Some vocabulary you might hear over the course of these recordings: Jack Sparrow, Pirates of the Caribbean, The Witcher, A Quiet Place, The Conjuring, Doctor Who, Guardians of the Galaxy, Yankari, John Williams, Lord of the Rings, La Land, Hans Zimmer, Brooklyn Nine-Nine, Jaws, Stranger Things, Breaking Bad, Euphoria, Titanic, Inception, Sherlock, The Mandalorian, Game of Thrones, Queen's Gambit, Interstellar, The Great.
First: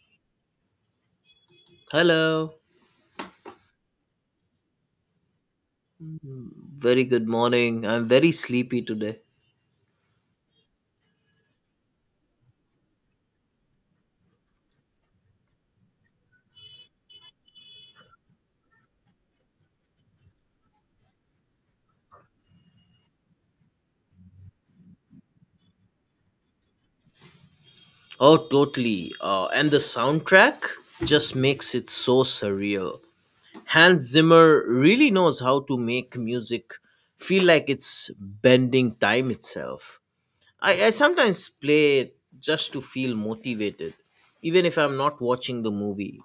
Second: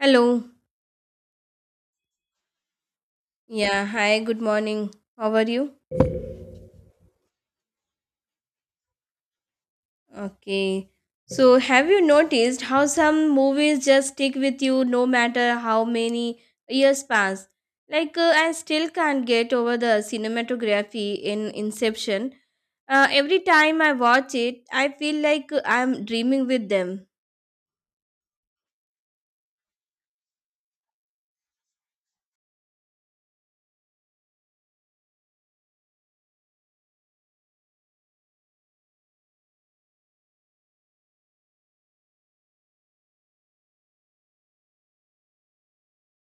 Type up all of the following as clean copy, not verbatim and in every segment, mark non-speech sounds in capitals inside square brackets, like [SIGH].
Hello. Hello. Yeah, hi, good morning. How are you? Very good morning. I'm very sleepy today. Okay. So, have you noticed how some movies just stick with you no matter how many years pass? Like, I still can't get over the cinematography in Inception. Every time I watch it, I feel like I'm dreaming with them. Oh, totally. And the soundtrack just makes it so surreal. Hans Zimmer really knows how to make music feel like it's bending time itself. I sometimes play it just to feel motivated, even if I'm not watching the movie.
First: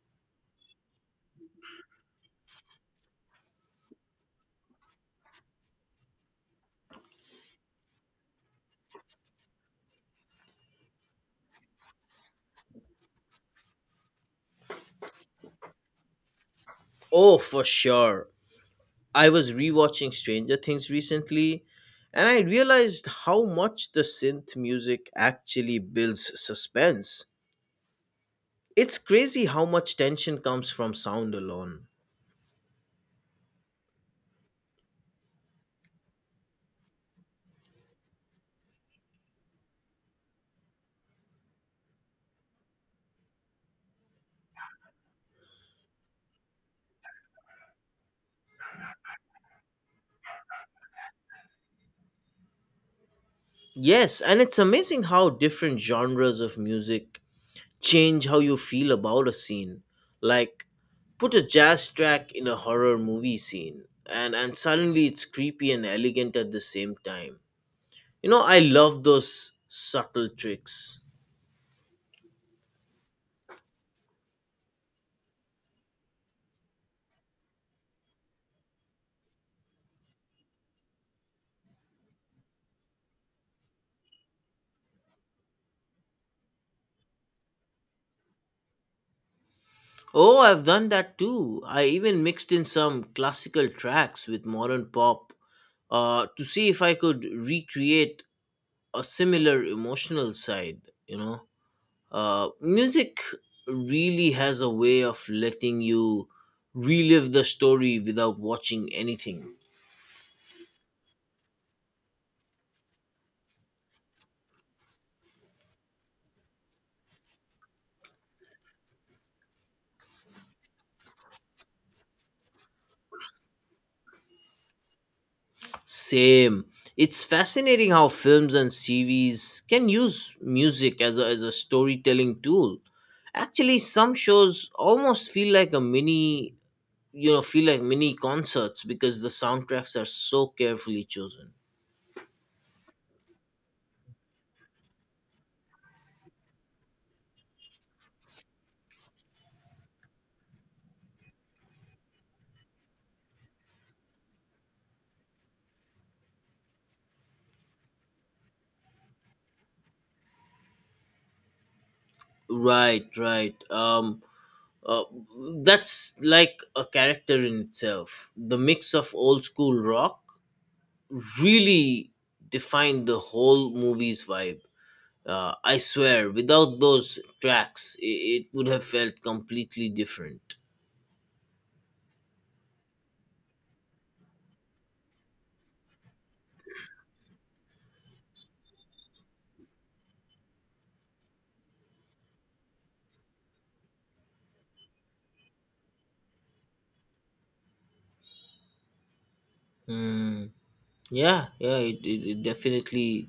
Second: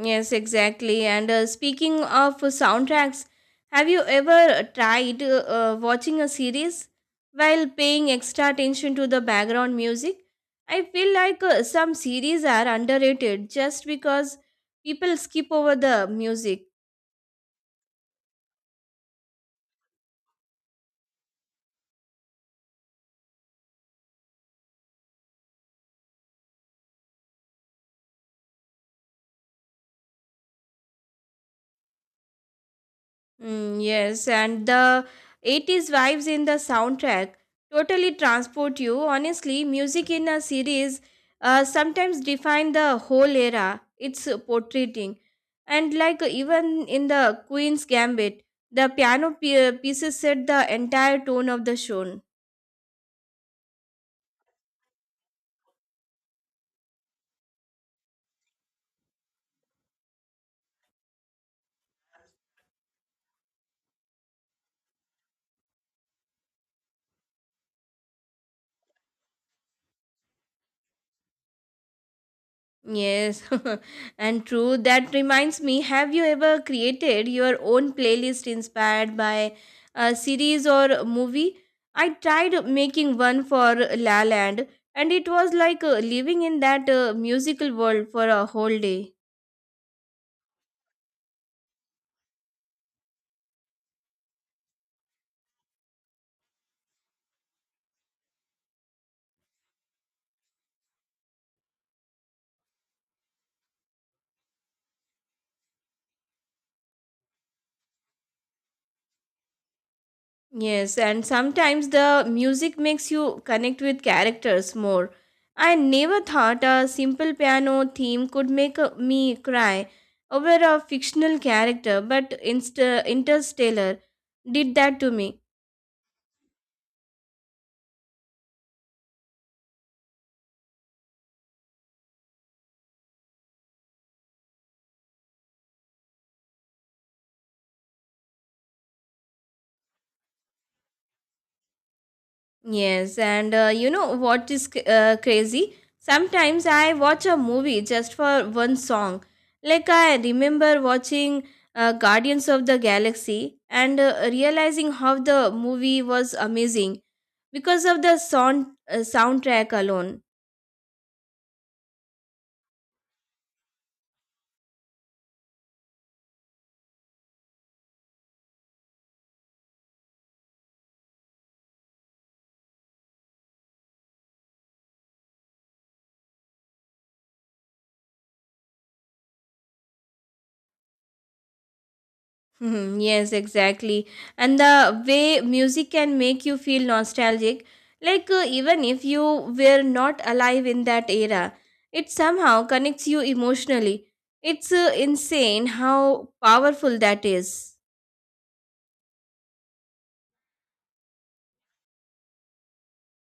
Yes, exactly. And speaking of soundtracks, have you ever tried watching a series while paying extra attention to the background music? I feel like some series are underrated just because people skip over the music. Oh, for sure. I was rewatching Stranger Things recently, and I realized how much the synth music actually builds suspense. It's crazy how much tension comes from sound alone. Mm, yes, and the 80s vibes in the soundtrack totally transport you. Honestly, music in a series sometimes define the whole era it's portraying. And like even in the Queen's Gambit, the piano pieces set the entire tone of the show. Yes, and it's amazing how different genres of music change how you feel about a scene. Like, put a jazz track in a horror movie scene, and suddenly it's creepy and elegant at the same time. You know, I love those subtle tricks. Yes, [LAUGHS] and true. That reminds me, have you ever created your own playlist inspired by a series or a movie? I tried making one for La Land, and it was like living in that musical world for a whole day. Oh, I've done that too. I even mixed in some classical tracks with modern pop to see if I could recreate a similar emotional side, you know. Music really has a way of letting you relive the story without watching anything. Yes, and sometimes the music makes you connect with characters more. I never thought a simple piano theme could make me cry over a fictional character, but Interstellar did that to me. Same. It's fascinating how films and series can use music as a storytelling tool. Actually, some shows almost feel like a mini you know feel like mini concerts because the soundtracks are so carefully chosen. Yes, and you know what is crazy? Sometimes I watch a movie just for one song. Like I remember watching Guardians of the Galaxy and realizing how the movie was amazing because of the soundtrack alone. Right, right. Um uh, that's like a character in itself. The mix of old school rock really defined the whole movie's vibe. I swear without those tracks it would have felt completely different. Mhm, yes, exactly. And the way music can make you feel nostalgic, like even if you were not alive in that era, it somehow connects you emotionally. It's insane how powerful that is. Hmm. Yeah, yeah, it definitely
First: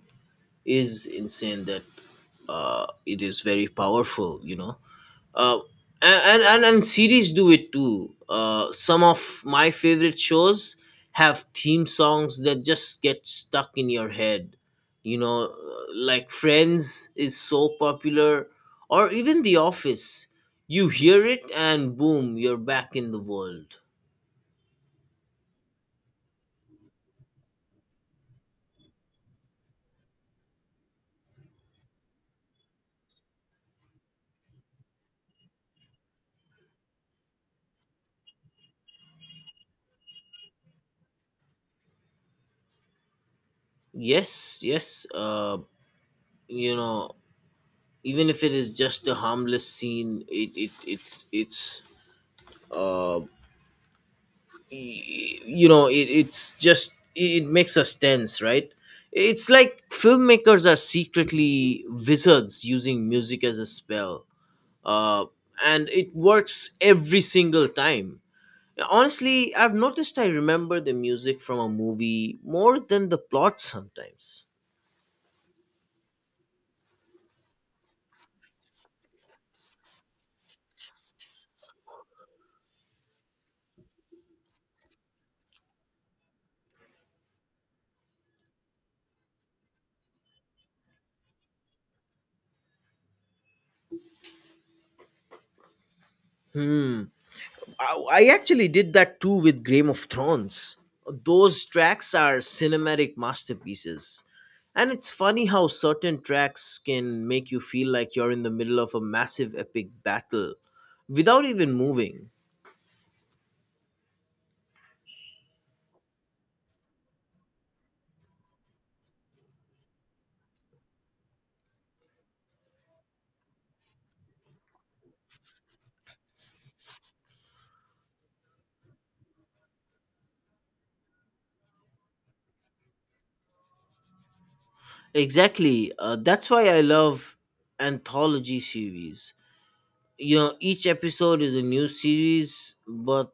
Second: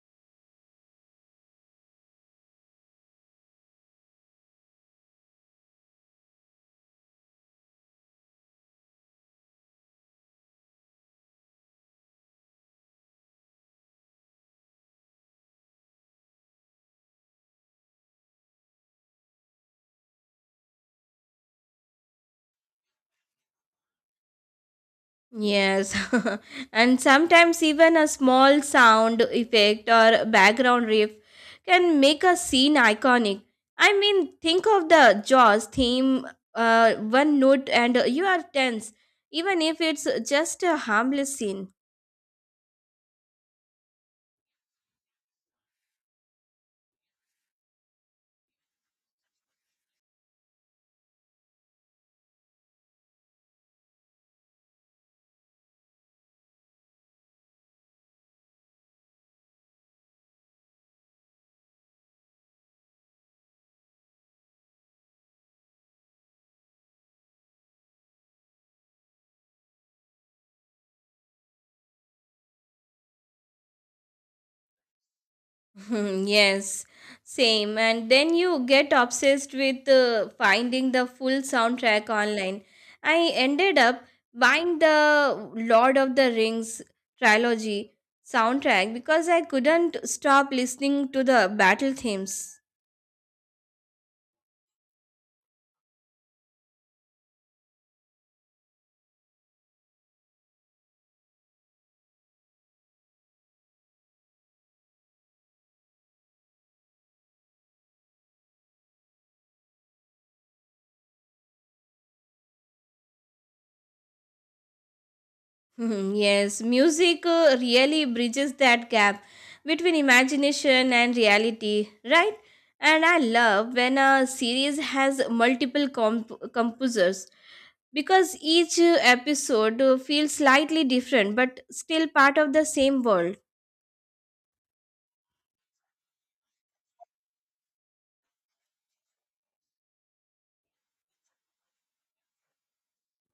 is insane that it is very powerful. uh, and series do it too. Some of my favorite shows have theme songs that just get stuck in your head you know uh, like friends is so popular, or even the office. You hear it and boom, you're back in the world. Yes, [LAUGHS] and sometimes even a small sound effect or background riff can make a scene iconic. I mean, think of the Jaws theme, one note, and you are tense, even if it's just a harmless scene. Yes, yes. Uh, you know even if it is just a harmless scene, it's uh it's just it makes us tense, right? It's like filmmakers are secretly wizards using music as a spell, uh, and it works every single time. Honestly, I've noticed I remember the music from a movie more than the plot sometimes. Hmm, yes, same. And then you get obsessed with finding the full soundtrack online. I ended up buying the Lord of the Rings trilogy soundtrack because I couldn't stop listening to the battle themes. Hmm. I actually did that too with Game of Thrones. Those tracks are cinematic masterpieces. And it's funny how certain tracks can make you feel like you're in the middle of a massive epic battle without even moving. Hmm, yes, music really bridges that gap between imagination and reality, right? And I love when a series has multiple composers because each episode feels slightly different but still part of the same world. Exactly. That's why I love anthology series. You know, each episode is a new series, but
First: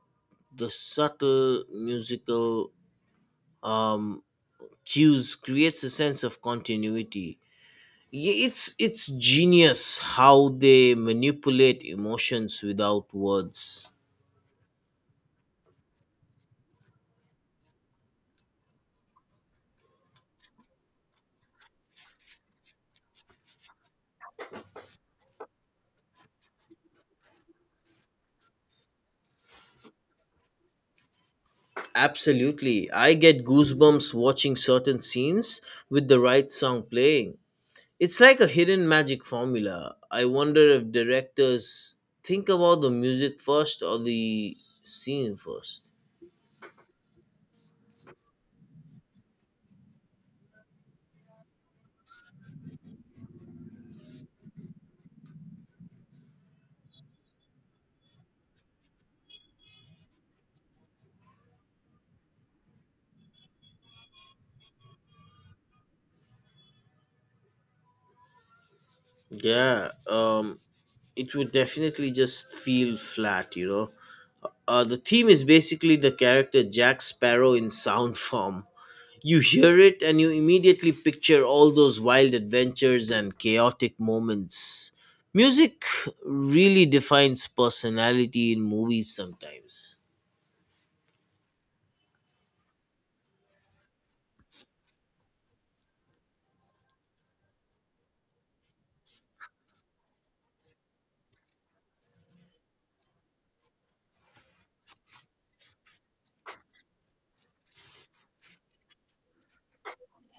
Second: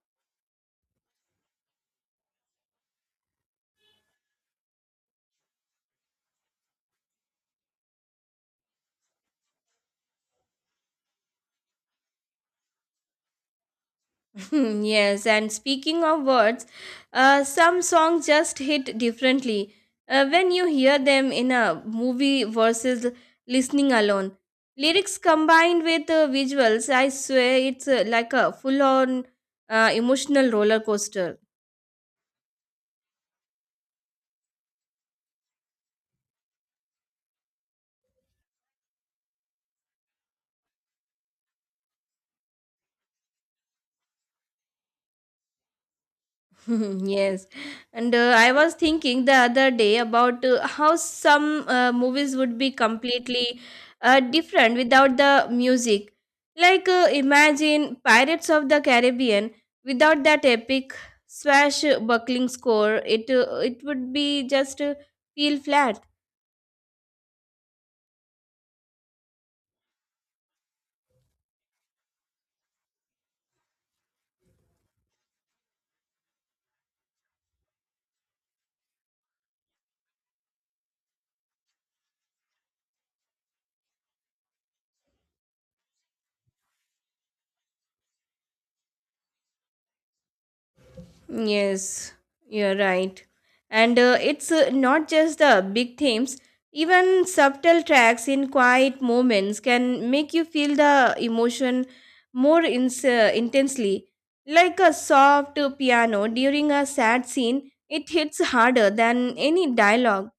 the subtle musical um, cues creates a sense of continuity. It's genius how they manipulate emotions without words. [LAUGHS] Yes, and speaking of words, some songs just hit differently when you hear them in a movie versus listening alone. Lyrics combined with visuals, I swear it's like a full on emotional roller coaster. Absolutely. I get goosebumps watching certain scenes with the right song playing. It's like a hidden magic formula. I wonder if directors think about the music first or the scene first. [LAUGHS] Yes, and I was thinking the other day about how some movies would be completely different without the music. Like imagine Pirates of the Caribbean without that epic swashbuckling score. It would be just feel flat. Yeah, it would definitely just feel flat. The theme is basically the character Jack Sparrow in sound form. You hear it and you immediately picture all those wild adventures and chaotic moments. Music really defines personality in movies sometimes. Yes, you're right. And it's not just the big themes, even subtle tracks in quiet moments can make you feel the emotion more intensely. Like a soft piano during a sad scene, it hits harder than any dialogue.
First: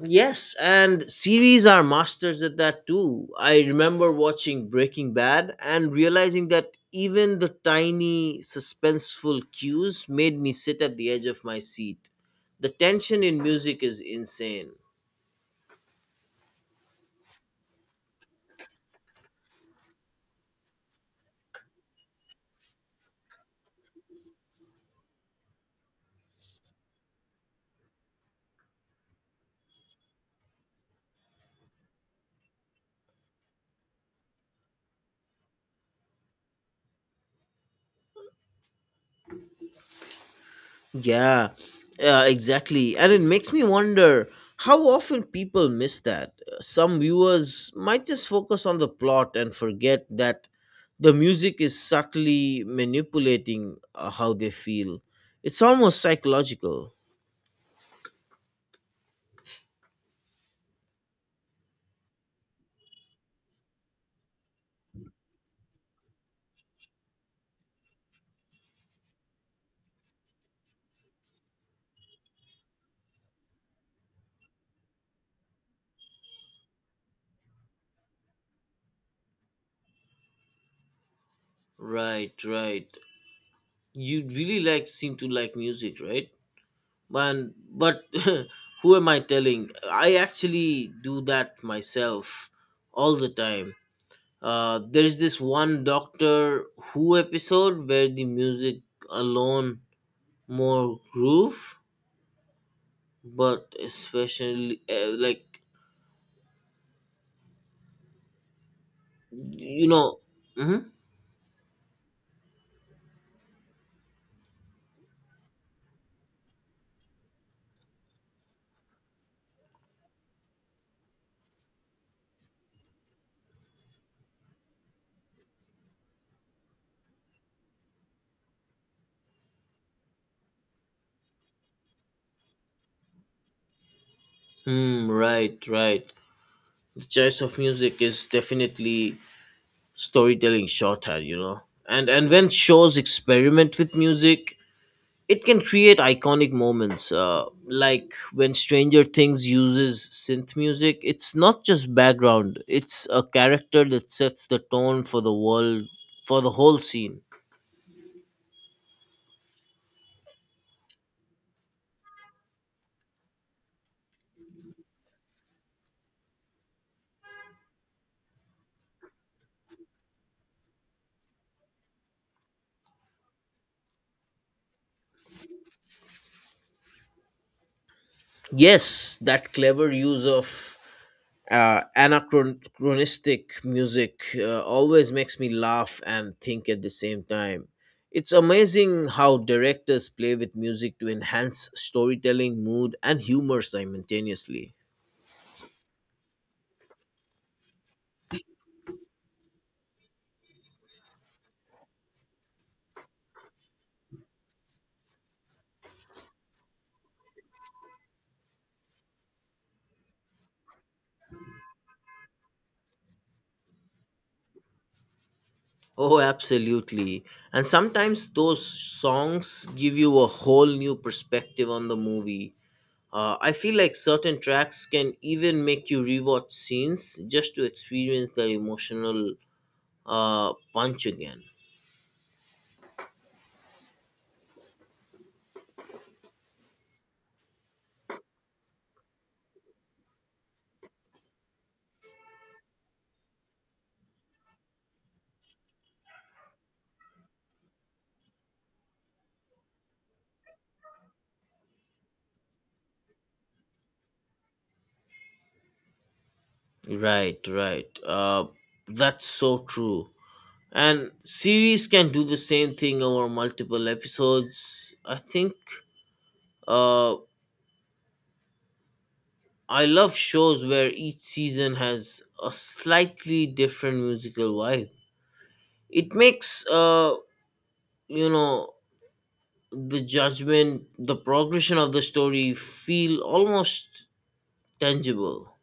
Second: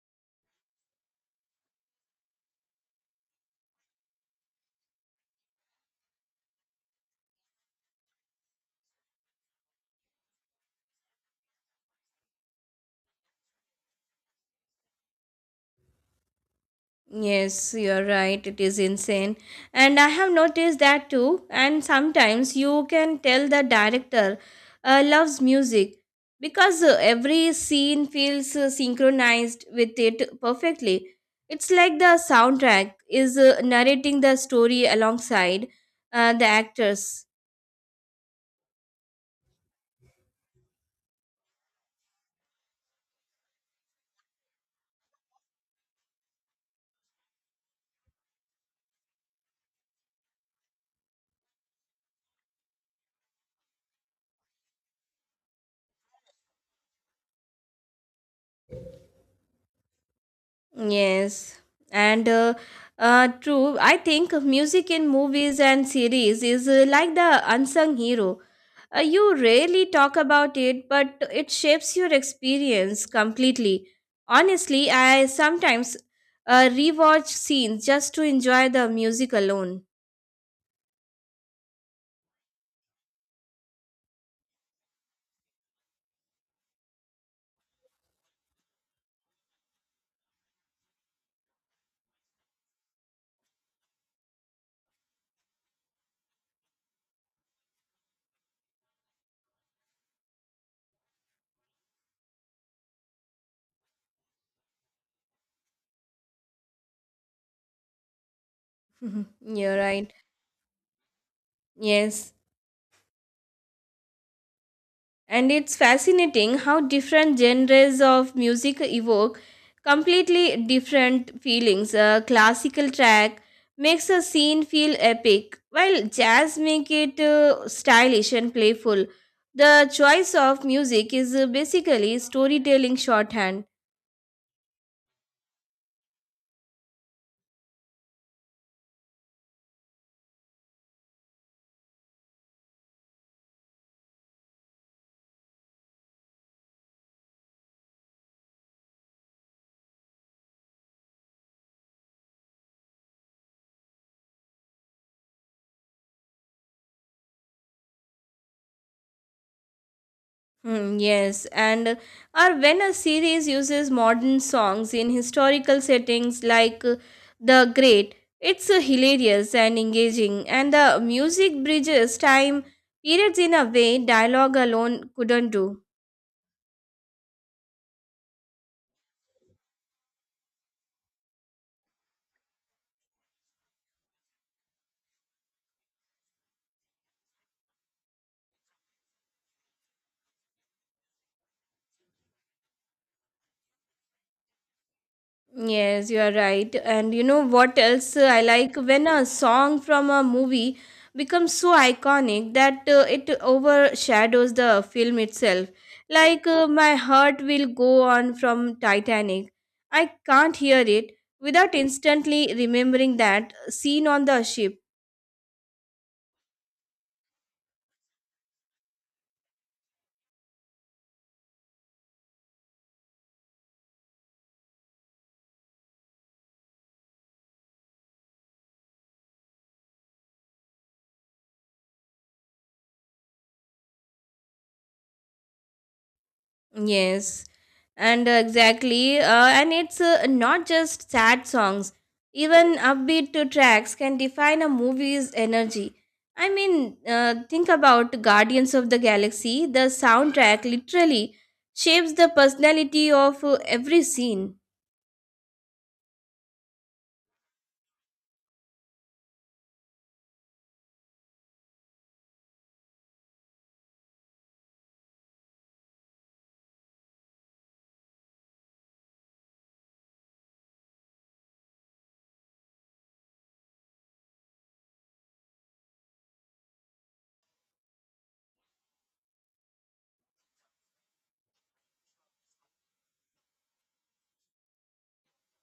Yes, and series are masters at that too. I remember watching Breaking Bad and realizing that even the tiny suspenseful cues made me sit at the edge of my seat. The tension in music is insane. Yes, you're right. It is insane. And I have noticed that too. And sometimes you can tell the director loves music because every scene feels synchronized with it perfectly. It's like the soundtrack is narrating the story alongside the actors. Yeah, exactly. And it makes me wonder how often people miss that. Some viewers might just focus on the plot and forget that the music is subtly manipulating how they feel. It's almost psychological. Yes, and true. I think music in movies and series is like the unsung hero. You rarely talk about it, but it shapes your experience completely. Honestly, I sometimes rewatch scenes just to enjoy the music alone. Right, right. You really like seem to like music, right? Man, but [LAUGHS] who am I telling? I actually do that myself all the time. There is this one Doctor Who episode where the music alone more groove, but especially like [LAUGHS] You're you right. know, mm-hmm. Yes. And it's fascinating how different genres of music evoke completely different feelings. A classical track makes a scene feel epic, while jazz make it stylish and playful. The choice of music is basically storytelling shorthand. Hmm, right, right. The choice of music is definitely storytelling shorthand. And when shows experiment with music, it can create iconic moments, like when Stranger Things uses synth music. It's not just background, it's a character that sets the tone for the world, for the whole scene. Hmm, yes, and or when a series uses modern songs in historical settings like The Great, it's hilarious and engaging, and the music bridges time periods in a way dialogue alone couldn't do. Yes, that clever use of anachronistic music always makes me laugh and think at the same time. It's amazing how directors play with music to enhance storytelling, mood, and humor simultaneously. Yes, you are right. And you know what else I like? When a song from a movie becomes so iconic that it overshadows the film itself. Like My Heart Will Go On from Titanic. I can't hear it without instantly remembering that scene on the ship. Oh, absolutely. And sometimes those songs give you a whole new perspective on the movie. I feel like certain tracks can even make you rewatch scenes just to experience that emotional punch again. Yes, and exactly, and it's not just sad songs. Even upbeat to tracks can define a movie's energy. I mean, think about Guardians of the Galaxy. The soundtrack literally shapes the personality of every scene. Right, right. That's so true. And series can do the same thing over multiple episodes. Uh, I love shows where each season has a slightly different musical vibe. It makes you know the progression of the story feel almost tangible.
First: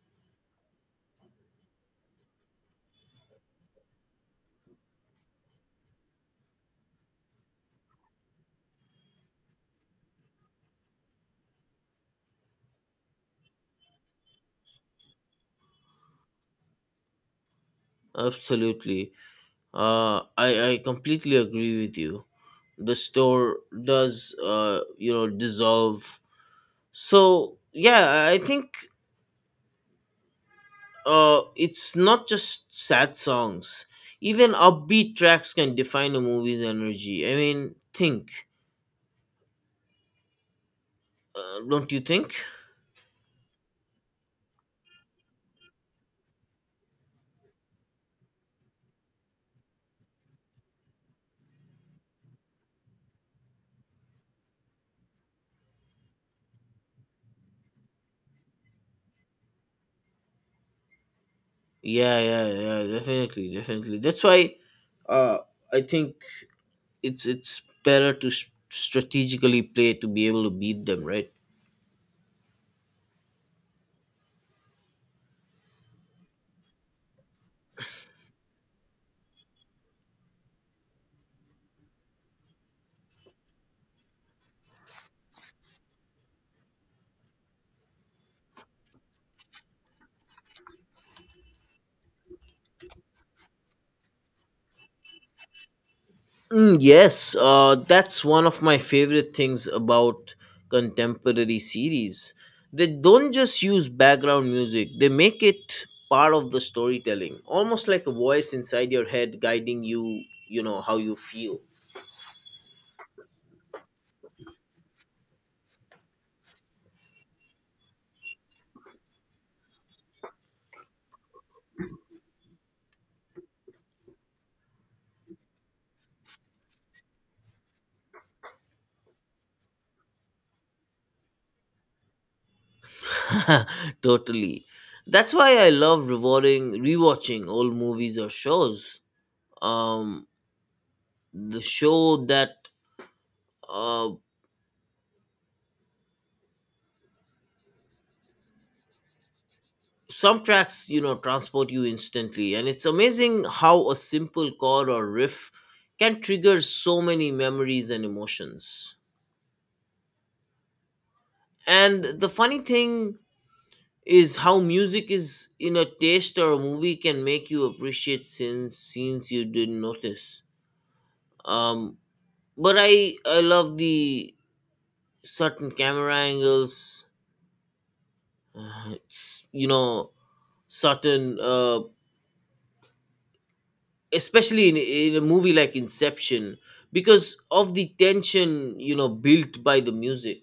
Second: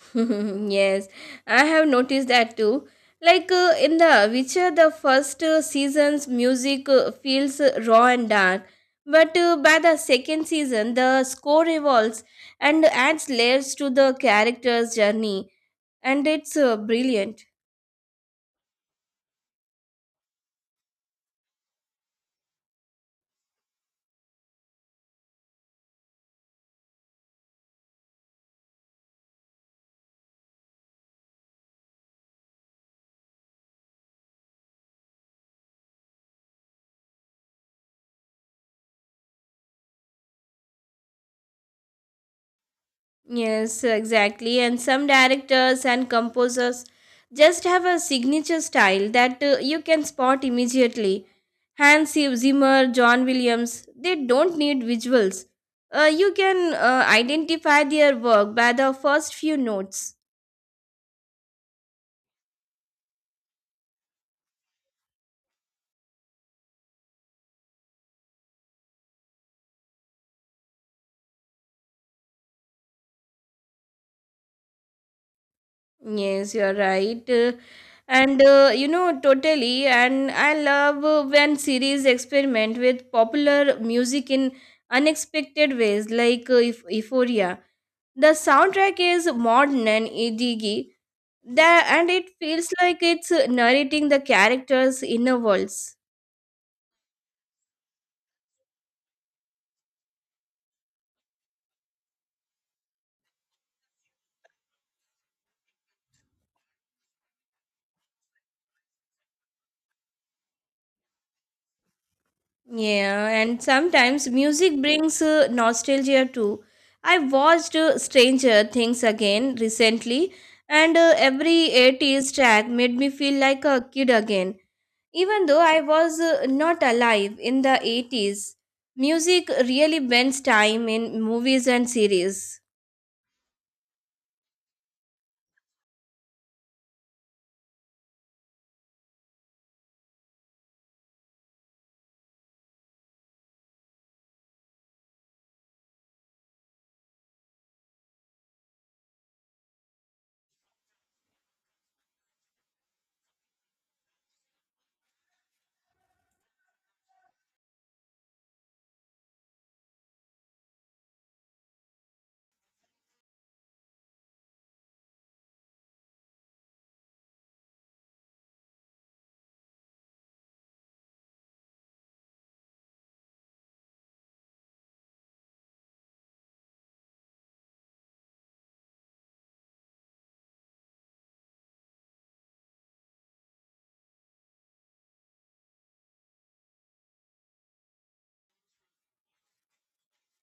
[LAUGHS] Yes, I have noticed that too. Like in The Witcher, the first season's music feels raw and dark, but by the second season, the score evolves and adds layers to the character's journey, and it's brilliant. Absolutely. I completely agree with you. The store does dissolve. So yeah, I think it's not just sad songs. Even upbeat tracks can define a movie's energy. I mean, think, don't you think? Yes, exactly. And some directors and composers just have a signature style that you can spot immediately. Hans Zimmer, John Williams, they don't need visuals. You can identify their work by the first few notes. Yeah, yeah, yeah, definitely, definitely. That's why, uh, I think it's better to strategically play to be able to beat them, right? Yes, you're right. And you know, totally. And I love when series experiment with popular music in unexpected ways, like Euphoria. The soundtrack is modern and edgy, and it feels like it's narrating the characters' inner worlds. Mm, yes, that's one of my favorite things about contemporary series. They don't just use background music, they make it part of the storytelling, almost like a voice inside your head guiding you how you feel. Yeah, and sometimes music brings nostalgia too. I watched Stranger Things again recently, and every 80s track made me feel like a kid again, even though I was not alive in the 80s. Music really bends time in movies and series. [LAUGHS] Totally. That's why I love rewatching old movies or shows. Um, the show that uh, some tracks transport you instantly, and it's amazing how a simple chord or riff can trigger so many memories and emotions. And the funny thing is how music is in a taste or a movie can make you appreciate scenes you didn't notice. Um but I love the certain camera angles. It's, certain, especially in a movie like Inception, because of the tension built by the music.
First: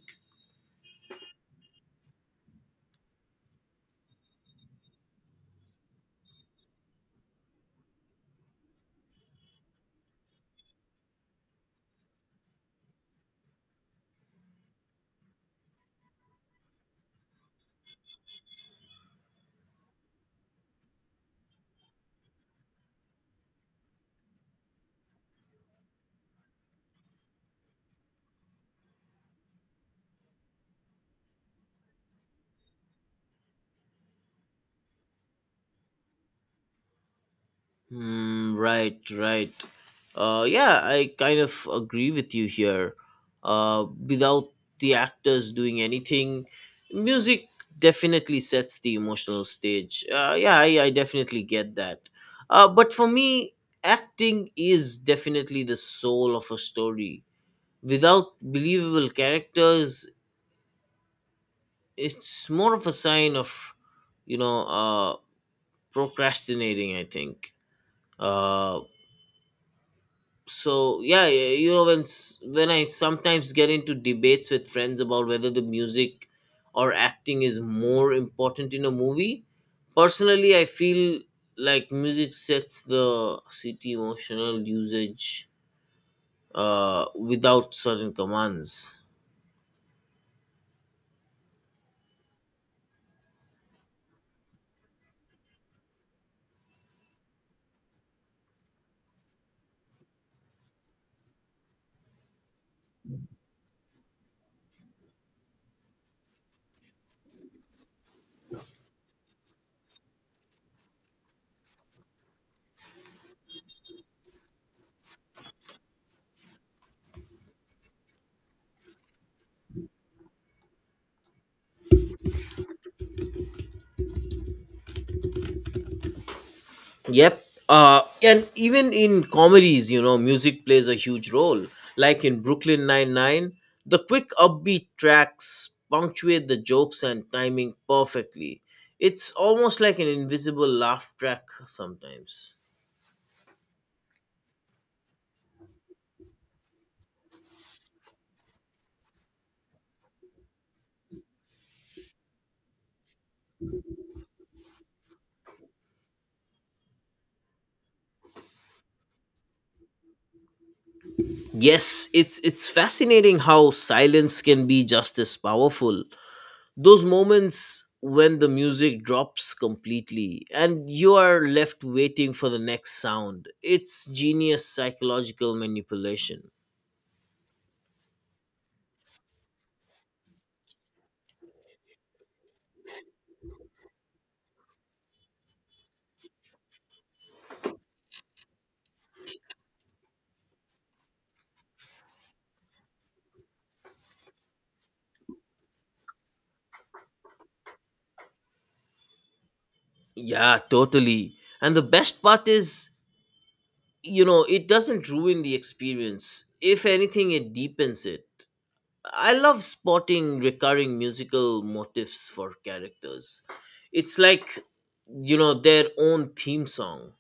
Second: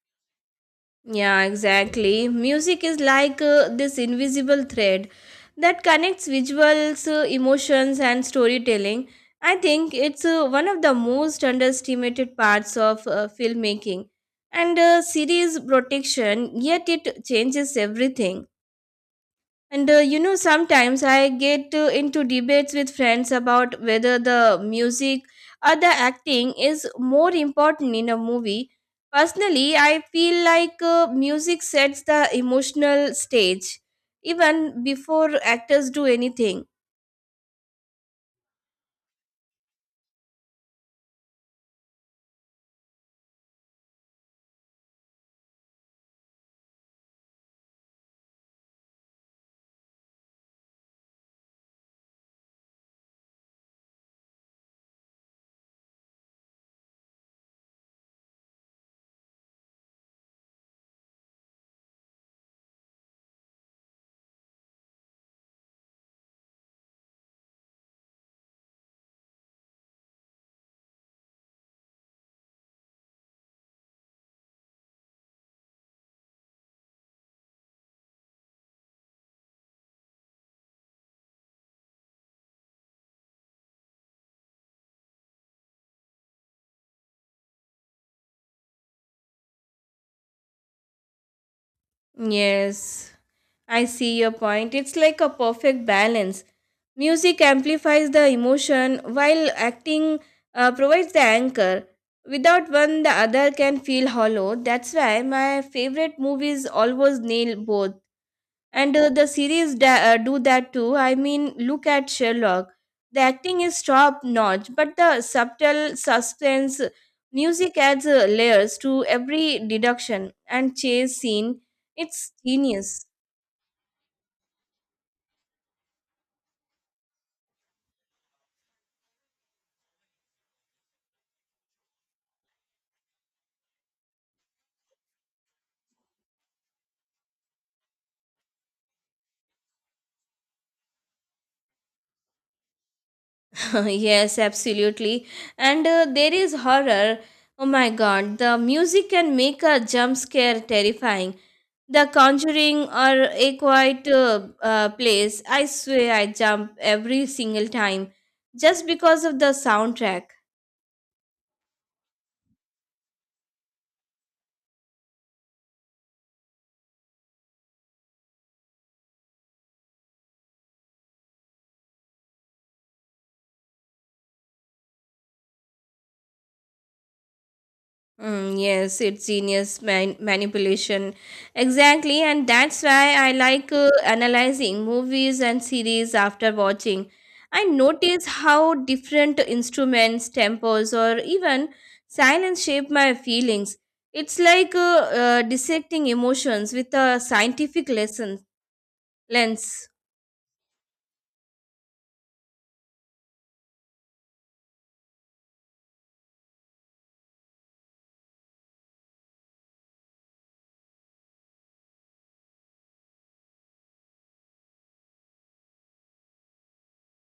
Yeah, exactly. Music is like this invisible thread that connects visuals, emotions, and storytelling. I think it's one of the most underestimated parts of filmmaking and series protection, yet it changes everything. And you know, sometimes I get into debates with friends about whether the music or the acting is more important in a movie. Personally, I feel like music sets the emotional stage even before actors do anything. Hmm. Right, right. Yeah, I kind of agree with you here. Without the actors doing anything, music definitely sets the emotional stage. Yeah, I definitely get that. But for me, acting is definitely the soul of a story. Without believable characters, it's more of a sign of you know uh procrastinating, I think. uh so yeah, when I sometimes get into debates with friends about whether the music or acting is more important in a movie. Personally, I feel like music sets the city emotional usage, without certain commands. Yes, I see your point. It's like a perfect balance. Music amplifies the emotion while acting provides the anchor. Without one, the other can feel hollow. That's why my favorite movies always nail both. And the series do that too. I mean, look at Sherlock. The acting is top notch, but the subtle suspense music adds layers to every deduction and chase scene. It's genius. Yep. And even in comedies, music plays a huge role. Like in Brooklyn Nine-Nine, the quick upbeat tracks punctuate the jokes and timing perfectly. It's almost like an invisible laugh track sometimes. Yes, absolutely. And there is horror. Oh my god, the music can make a jump scare terrifying. The Conjuring or A Quiet Place, I swear I jump every single time just because of the soundtrack. Yes, it's fascinating how silence can be just as powerful. Those moments when the music drops completely and you are left waiting for the next sound, it's genius psychological manipulation. Mm, yes, it's genius manipulation. Exactly, and that's why I like analyzing movies and series after watching. I notice how different instruments, tempos, or even silence shape my feelings. It's like dissecting emotions with a scientific lesson lens. Yeah, totally. And the best part is, it doesn't ruin the experience. If anything, it deepens it. I love spotting recurring musical motifs for characters. It's like, their own theme song.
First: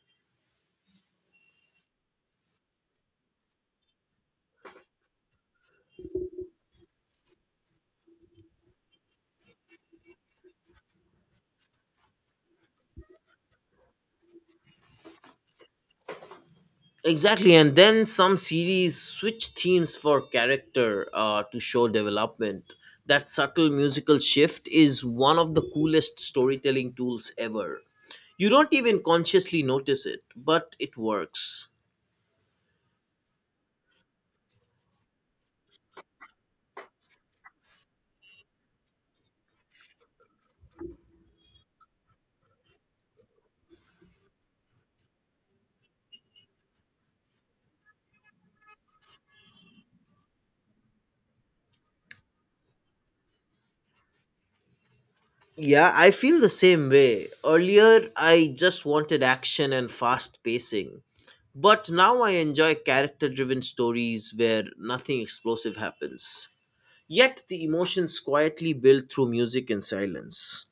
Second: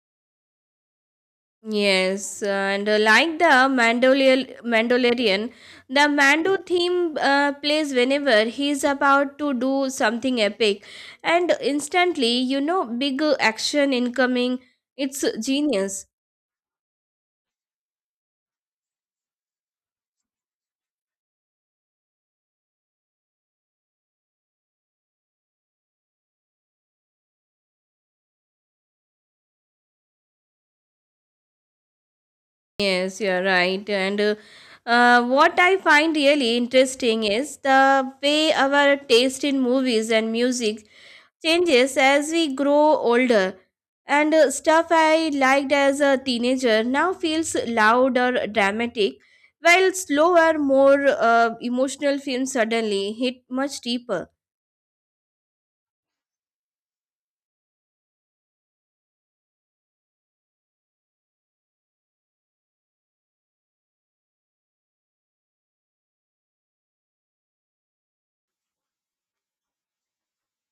Yes, and like the Mandalorian, the Mando theme plays whenever he is about to do something epic, and instantly, you know, big action incoming. It's genius. Exactly, and then some series switch themes for character, to show development. That subtle musical shift is one of the coolest storytelling tools ever. You don't even consciously notice it, but it works. Yes, you're right. And what I find really interesting is the way our taste in movies and music changes as we grow older. And stuff I liked as a teenager now feels louder, dramatic, while slower, more emotional films suddenly hit much deeper. Yeah, I feel the same way. Earlier, I just wanted action and fast pacing. But now I enjoy character driven stories where nothing explosive happens. Yet the emotions quietly build through music and silence.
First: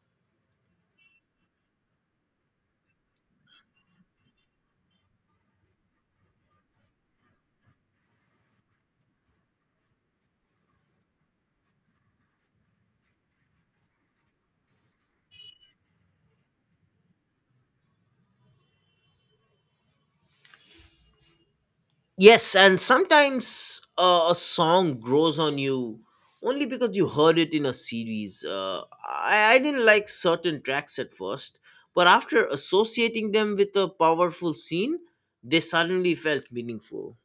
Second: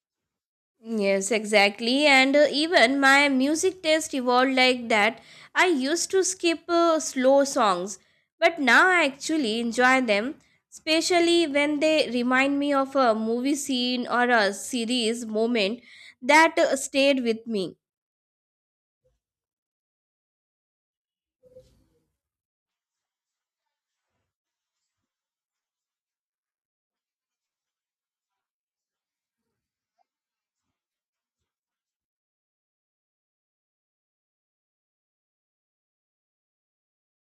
Yes, exactly. And even my music taste evolved like that. I used to skip slow songs, but now I actually enjoy them, especially when they remind me of a movie scene or a series moment that stayed with me. Yes, and sometimes a song grows on you only because you heard it in a series. I didn't like certain tracks at first, but after associating them with a powerful scene, they suddenly felt meaningful.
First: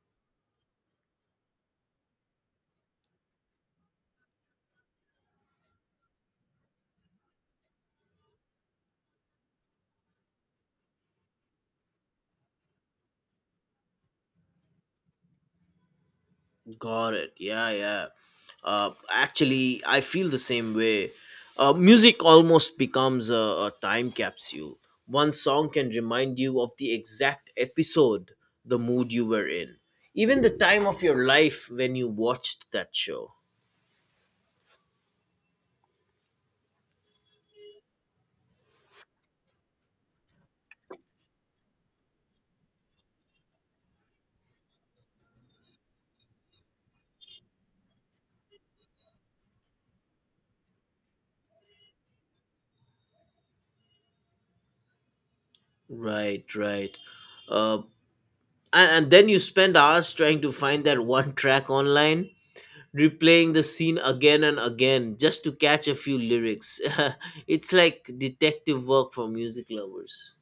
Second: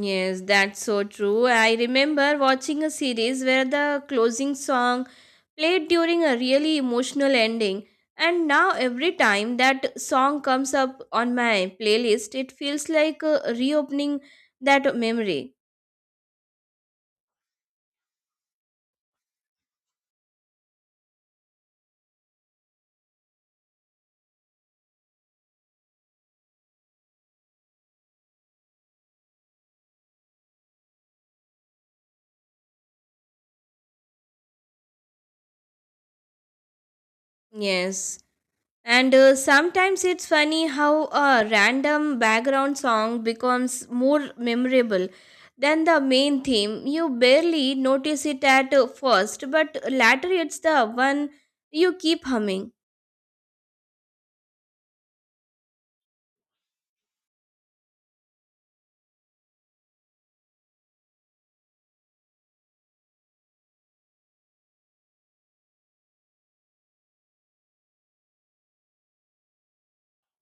Yes, that's so true. I remember watching a series where the closing song played during a really emotional ending, and now every time that song comes up on my playlist, it feels like reopening that memory. Got it. Yeah, yeah. Actually, I feel the same way. Music almost becomes a time capsule. One song can remind you of the exact episode, the mood you were in, even the time of your life when you watched that show. Yes, and sometimes it's funny how a random background song becomes more memorable than the main theme. You barely notice it at first, but later it's the one you keep humming. Right, right. Uh, and then you spend hours trying to find that one track online, replaying the scene again and again just to catch a few lyrics. [LAUGHS] It's like detective work for music lovers.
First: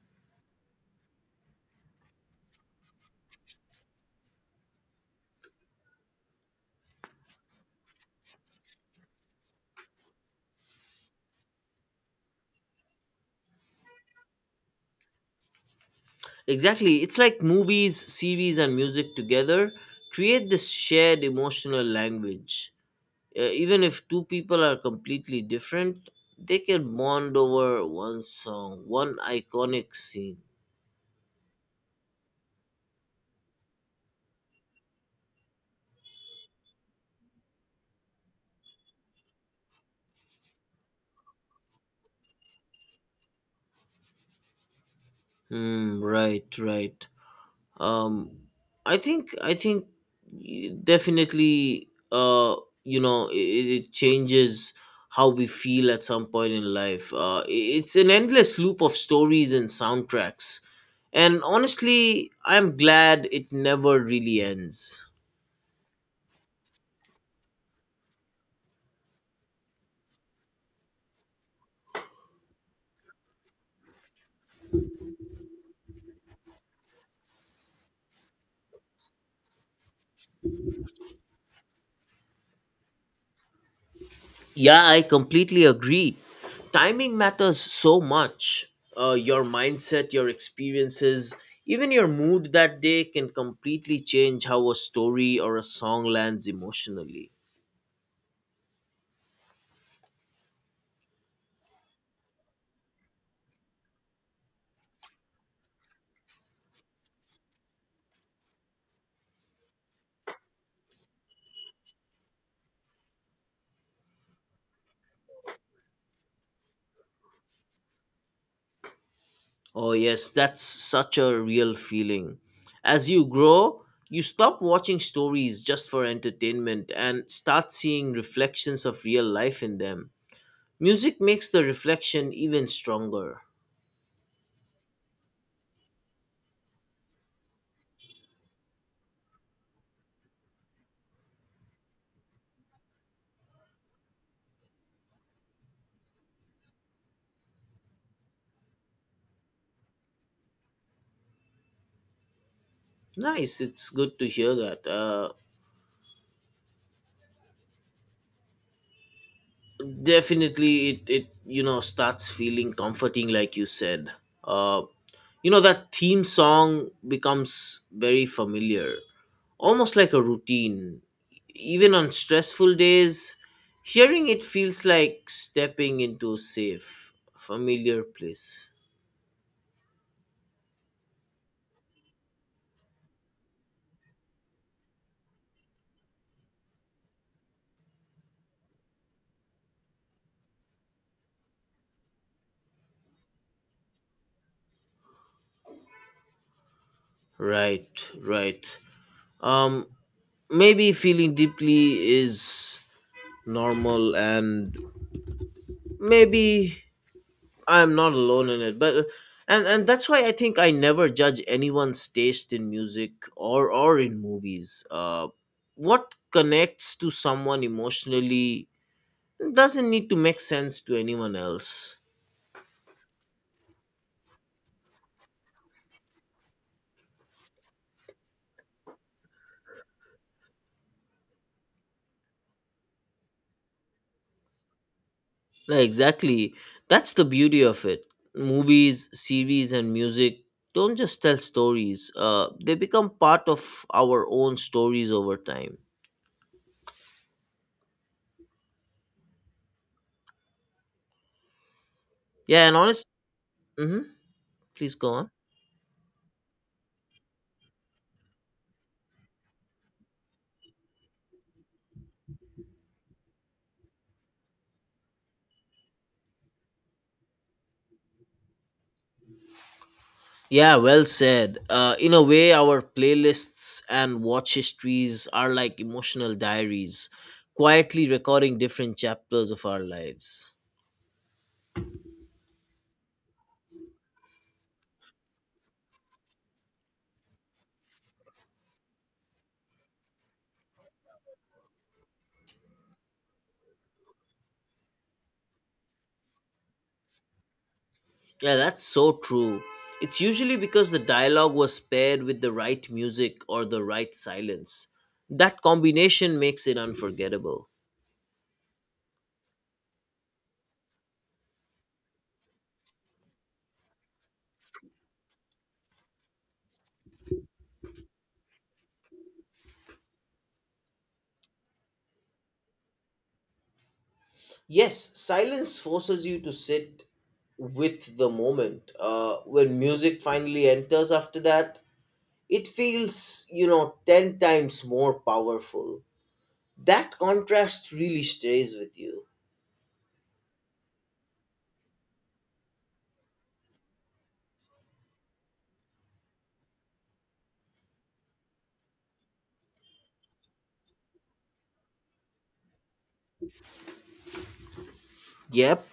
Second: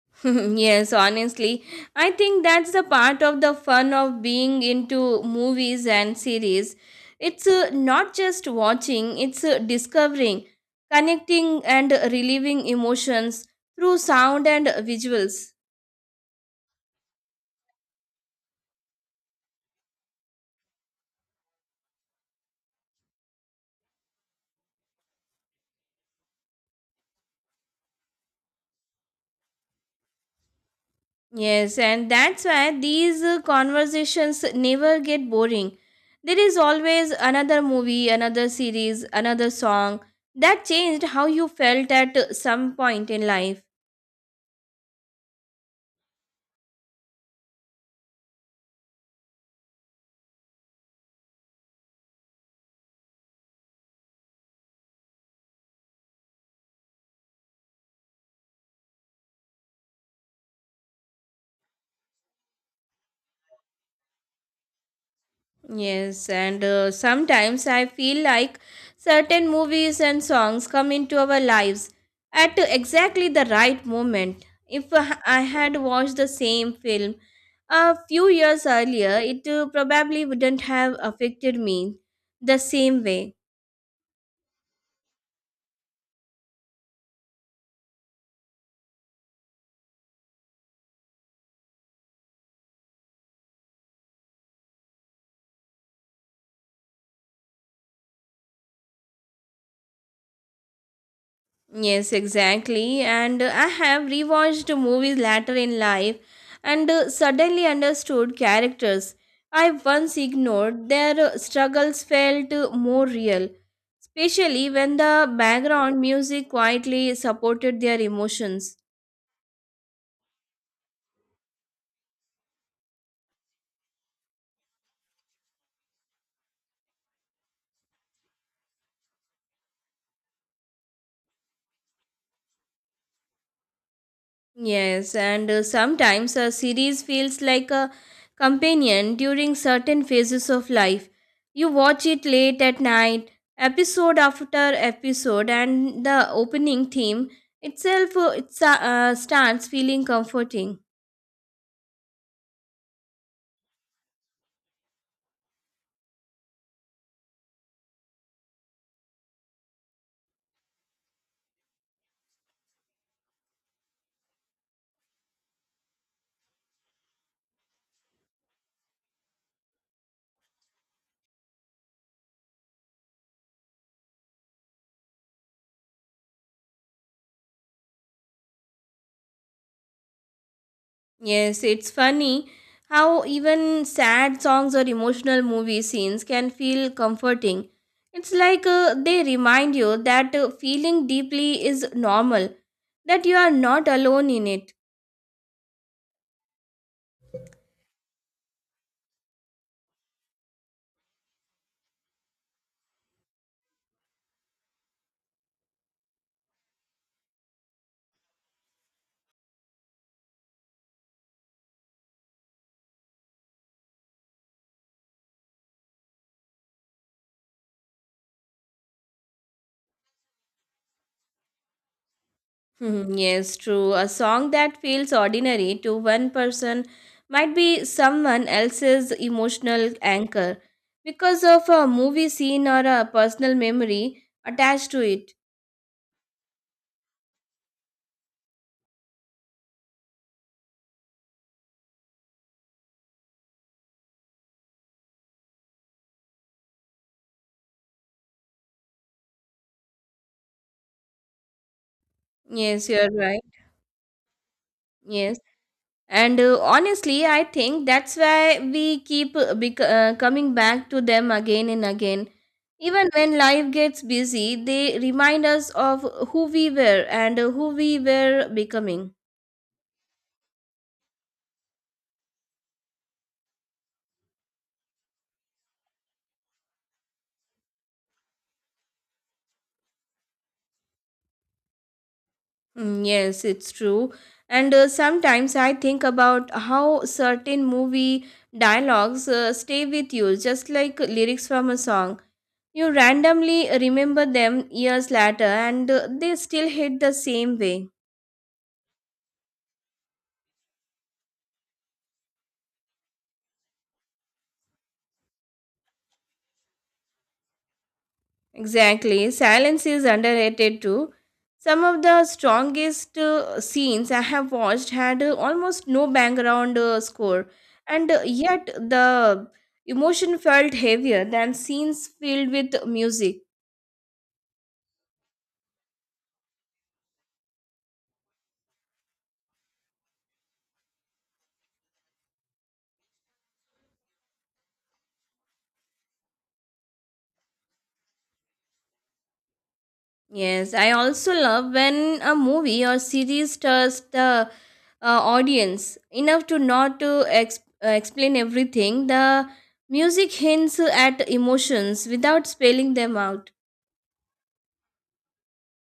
[LAUGHS] Yes, honestly, I think that's the part of the fun of being into movies and series. It's not just watching, it's discovering, connecting, and relieving emotions through sound and visuals. Exactly. It's like movies, series, and music together create this shared emotional language. Even if two people are completely different, they can bond over one song, one iconic scene. Yes, and that's why these conversations never get boring. There is always another movie, another series, another song that changed how you felt at some point in life. Hmm, right, right. um i think i think y- definitely, you know it, it changes how we feel at some point in life. It's an endless loop of stories and soundtracks, and honestly I'm glad it never really ends. Yes, and sometimes I feel like certain movies and songs come into our lives at exactly the right moment. If I had watched the same film a few years earlier, it probably wouldn't have affected me the same way. Yeah, I completely agree. Timing matters so much. Your mindset, your experiences, even your mood that day can completely change how a story or a song lands emotionally. Yes, exactly. And I have rewatched movies later in life and suddenly understood characters I once ignored. Their struggles felt more real, especially when the background music quietly supported their emotions. Oh, yes, that's such a real feeling. As you grow, you stop watching stories just for entertainment and start seeing reflections of real life in them. Music makes the reflection even stronger. Yes, and sometimes a series feels like a companion during certain phases of life. You watch it late at night, episode after episode, and the opening theme itself starts feeling comforting. Nice, it's good to hear that. Definitely, it starts feeling comforting, like you said. Uh you know that theme song becomes very familiar, almost like a routine. Even on stressful days, hearing it feels like stepping into a safe familiar place. Yes, it's funny how even sad songs or emotional movie scenes can feel comforting. It's like they remind you that feeling deeply is normal, that you are not alone in it. [LAUGHS] Right, right. um Maybe feeling deeply is normal, and maybe I'm not alone in it. But uh, and and that's why I think I never judge anyone's taste in music, or in movies. What connects to someone emotionally doesn't need to make sense to anyone else. Hmm, yes, true. A song that feels ordinary to one person might be someone else's emotional anchor because of a movie scene or a personal memory attached to it. Yeah, exactly. That's the beauty of it. Movies, series, and music don't just tell stories. They become part of our own stories over time. Yeah, and Yes, honest. you're right. Mm-hmm. Please go on. Yes. And honestly, I think that's why we keep coming back to them again and again. Even when life gets busy, they remind us of who we were and who we were becoming. Yeah, well said. In a way, our playlists and watch histories are like emotional diaries, quietly recording different chapters of our lives. Mm, yes, it's true. And sometimes I think about how certain movie dialogues stay with you, just like lyrics from a song. You randomly remember them years later, and they still hit the same way. Yeah, that's so true. It's usually because the dialogue was paired with the right music or the right silence. That combination makes it unforgettable. Exactly. Silence is underrated too. Some of the strongest scenes I have watched had almost no background score, and yet the emotion felt heavier than scenes filled with music. Yes, silence forces you to sit with the moment. When music finally enters after that, it feels 10 times more powerful. That contrast really stays with you. Yes, I also love when a movie or series tells the audience enough to not to explain everything. The music hints at emotions without spelling them out. Yep.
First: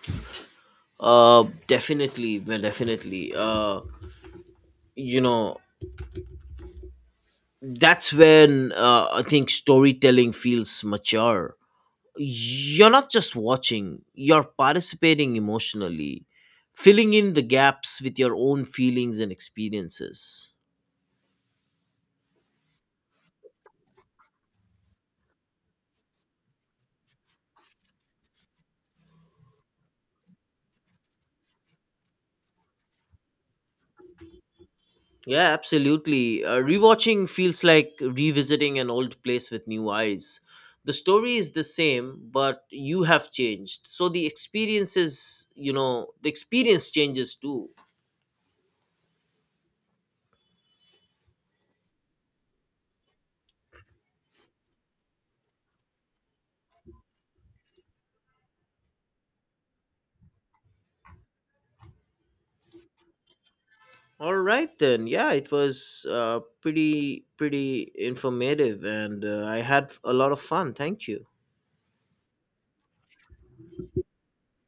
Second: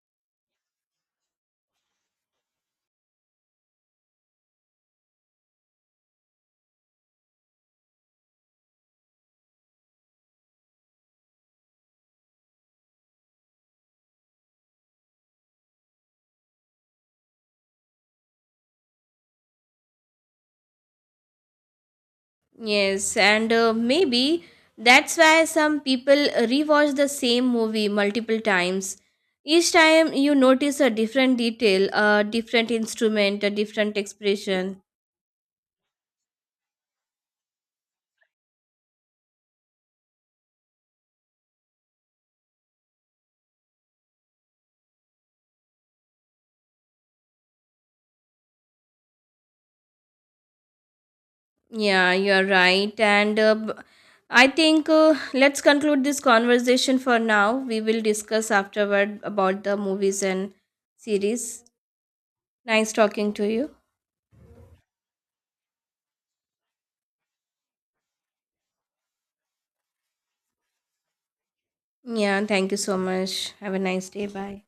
Definitely, you know that's when, I think storytelling feels mature. You're not just watching, you're participating emotionally, filling in the gaps with your own feelings and experiences. Yes, and maybe that's why some people rewatch the same movie multiple times. Each time you notice a different detail, a different instrument, a different expression. Yeah, absolutely. Rewatching feels like revisiting an old place with new eyes. The story is the same, but you have changed. So the experience is, you know, the experience changes too. Yeah, you're right. And I think let's conclude this conversation for now. We will discuss afterward about the movies and series. Nice talking to you. All right then. Yeah, it was pretty informative, and I had a lot of fun. Thank you. Yeah, thank you so much. Have a nice day. Bye.